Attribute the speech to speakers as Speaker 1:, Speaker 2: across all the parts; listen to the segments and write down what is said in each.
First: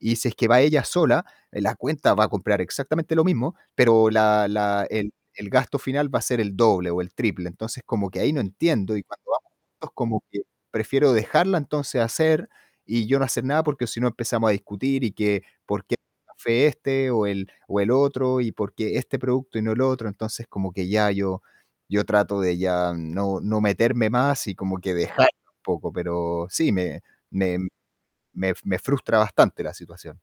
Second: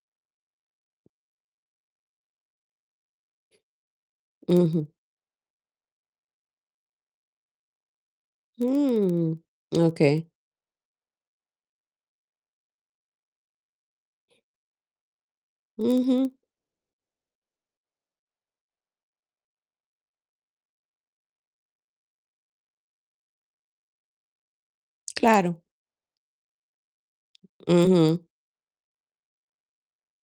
Speaker 1: Y si es que va ella sola, en la cuenta va a comprar exactamente lo mismo, pero la la
Speaker 2: Ujú.
Speaker 1: el el gasto final va a ser el doble o el triple. Entonces, como que ahí no entiendo, y cuando
Speaker 2: Mm,
Speaker 1: vamos juntos, como
Speaker 2: okey.
Speaker 1: que prefiero dejarla entonces hacer y yo no hacer nada, porque si no empezamos a discutir y que por qué el
Speaker 2: Ujú.
Speaker 1: café este o el o el otro y por qué este producto y no el otro. Entonces, como que ya yo yo trato de ya no no meterme más y como que dejarla un
Speaker 2: Claro.
Speaker 1: poco, pero sí me me
Speaker 2: Ujú.
Speaker 1: me me frustra bastante la situación.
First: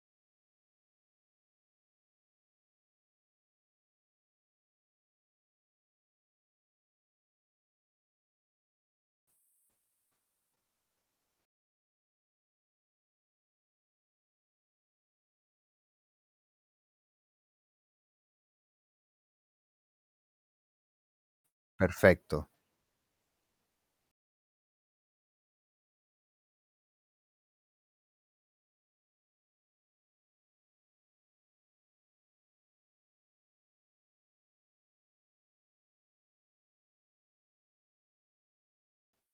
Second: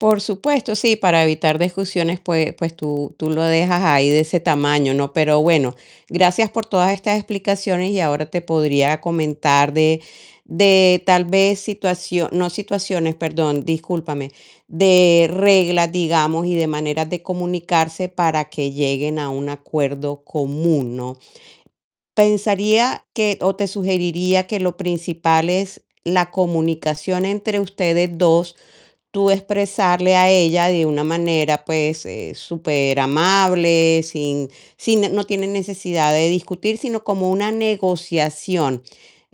Speaker 2: Por supuesto, sí, para evitar discusiones, pues pues tú tú lo dejas ahí de ese tamaño, ¿no? Pero bueno, gracias por todas estas explicaciones y ahora te podría comentar de de tal vez situacio no situaciones, perdón, discúlpame, de reglas, digamos, y de maneras de comunicarse para que lleguen a un acuerdo común, ¿no?
Speaker 1: Perfecto.
Speaker 2: Pensaría que o te sugeriría que lo principal es la comunicación entre ustedes 2 tú expresarle a ella de una manera, pues, eh, superamable, sin sin no tiene necesidad de discutir, sino como una negociación,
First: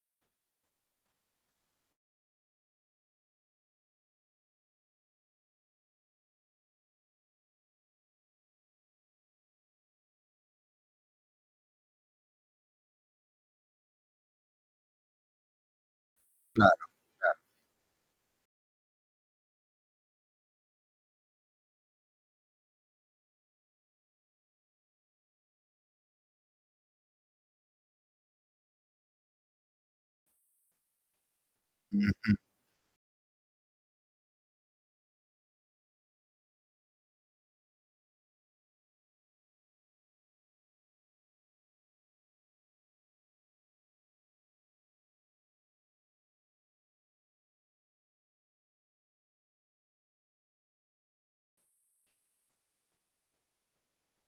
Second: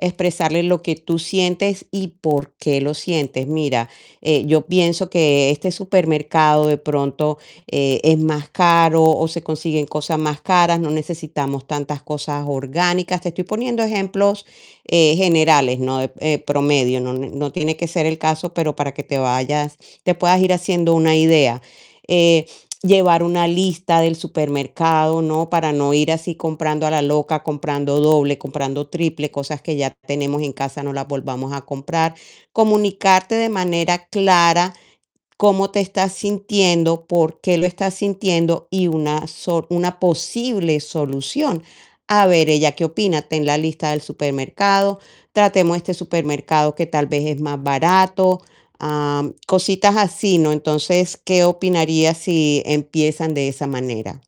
Speaker 2: expresarle lo que tú sientes y por qué lo sientes. Mira, eh, yo pienso que este supermercado de pronto, eh, es más caro o se consiguen cosas más caras, no necesitamos tantas cosas orgánicas. Te estoy poniendo ejemplos, eh, generales, ¿no? Eh,
Speaker 1: Claro,
Speaker 2: promedio. No
Speaker 1: claro.
Speaker 2: no tiene que ser el caso, pero para que te vayas te puedas ir haciendo una idea. Eh, llevar una lista del supermercado, ¿no? Para no ir así comprando a la loca, comprando doble, comprando triple, cosas que ya tenemos en casa no las volvamos a comprar.
Speaker 1: Ujú.
Speaker 2: Comunicarte de manera clara cómo te estás sintiendo, por qué lo estás sintiendo y una so una posible solución. A ver ella qué opina. Ten la lista del supermercado, tratemos este supermercado que tal vez es más barato. Ah, cositas así, ¿no? Entonces, ¿qué opinarías si empiezan de esa manera?